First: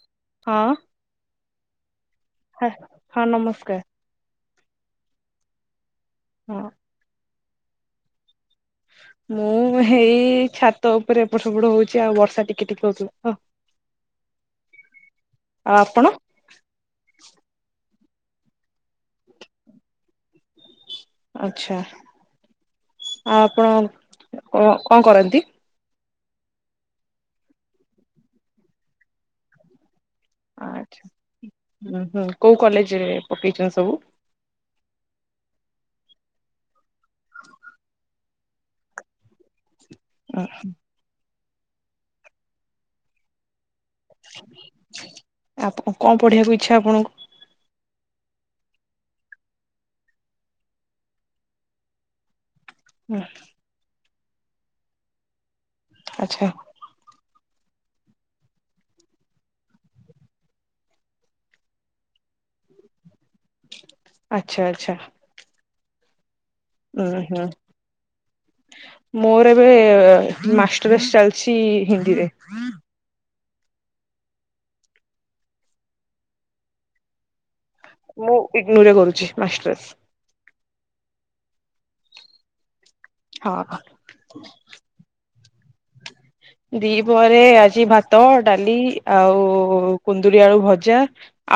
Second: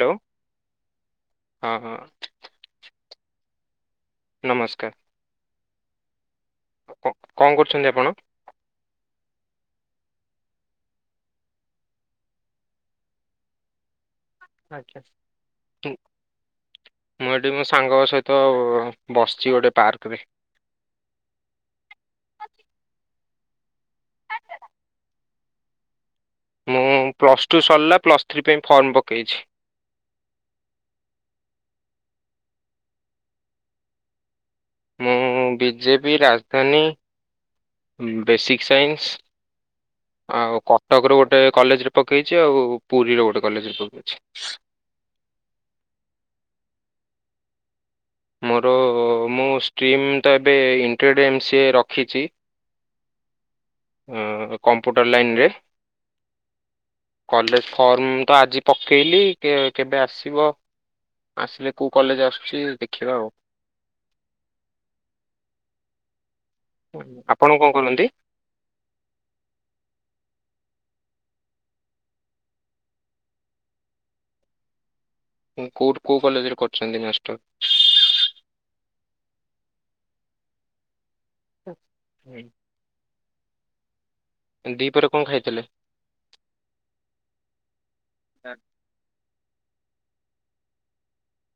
Hello. ହଁ। ହଁ- ହଁ। ହା ହଁ ନମସ୍କାର୍। ନମସ୍କାର୍। ହଁ। ହ-କଣ କରୁଚନ୍ତି ଆପଣ? ମୁଁ ହେଇ ଛାତ ଉପରେ ଏପଟ୍ ସେପଟ୍ ହଉଚି ଆଉ ବର୍ଷା ଟିକେ ଟିକେ ହଉଥିଲା ତ। ଆଚ୍ଛା। ଆପଣ [inaudible] ମୁଁ ଏଇଠି ମୋ ସାଙ୍ଗ ସହିତ ବସିଚି ଗୋଟେ ପାର୍କରେ। ଆଚ୍ଛା ଆ- ଆପଣ କ-କଣ କରନ୍ତି? ମୁଁ ପ୍ଲସ୍ ଟୁ ସରିଲା ପ୍ଲସ୍ ଥ୍ରୀ ପାଇଁ ଫର୍ମ ପକେଇଚି। ଆଚ୍ଛା ହୁଁ ହୁଁ କଉ କଲେଜ୍ ରେ ପକେଇଚନ୍ତି ସବୁ? ମୁଁ ବିଜେପି, ରାଜଧାନୀ ବେସିକ୍ ସାଇନ୍ସ୍ ଆଉ କଟକର ଗୋଟେ କଲେଜ୍ ରେ ପକେଇଚି ଆଉ ପୁରୀର ଗୋଟେ କଲେଜ୍ ରେ ପକେଇଚି। ଆପ- କଣ ପଢିବାକୁ ଇଚ୍ଛା ଆପଣଙ୍କୁ? ମୋର ମୁଁ ଷ୍ଟ୍ରିମ୍ ତ ଏବେ ଇଣ୍ଟ୍ରଡି ଏମ୍ ସିଏ ରଖିଚି। [inaudible] ଅଁ- କମ୍ପୁଟର ଲାଇନ୍ ରେ। ଆଚ୍ଛା। କଲେଜ ଫର୍ମ ତ ଆଜି ପକେଇଲି କେ କେବେ ଆସିବ। ଆସିଲେ କୋଉ କଲେଜ ଆସୁଛି ଦେଖିବା ଆଉ। ଆଚ୍ଛା ଆଚ୍ଛା। ଉଁ ହୁଁ। ଆପଣ କଣ କରନ୍ତି ମୋର ଏବେ ମାଷ୍ଟର୍ସ ଚାଲିଛି ହିନ୍ଦୀରେ। ଏ କୋଉଠି କୋଉ କଲେଜରେ କରୁଛନ୍ତି ନଷ୍ଟ ମୁଁ ଇଗ୍ନୋରେ କରୁଛି ମାଷ୍ଟର୍ସ। ହୁଁ। ହ। ଏଁ ଦିପହରେ କଣ ଖାଇଥିଲେ? ଦି ପହରେ ଆଜି ଭାତ ଡାଲି ଆଉ କୁନ୍ଦୁରି ଆଳୁ ଭଜା।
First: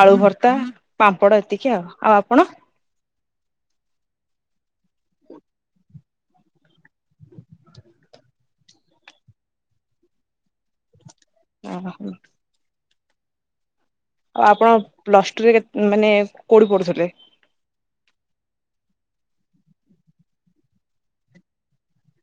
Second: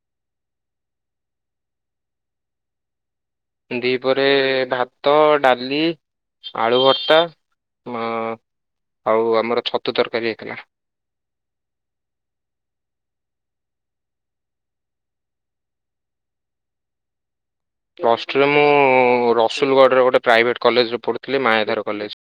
ଆଳୁ ଭର୍ତ୍ତା, ପାମ୍ପଡ ଏତିକି ଆଉ ଆଉ ଆପଣ? ଦି ପରେ ଭାତ ଡାଲି ଆଳୁ ଭର୍ତ୍ତା ଉଁ ଆଉ ଆମର ଛତୁ ତରକାରୀ ହେଇଥିଲା। ଅ ହା ହଉ। ଆଉ ଆପଣ ପ୍ଲସ ଟୁରେ କେ ମାନେ କୋଉଡି ପଡୁଥିଲେ? ପ୍ଲସ୍ ଟୁ ରେ ମୁଁ ରସୁଲଗଡ଼ରେ ଗୋଟେ ପ୍ରାଇଭେଟ୍ କଲେଜରେ ପଢ଼ୁଥିଲି ମାୟାଧର କଲେଜ।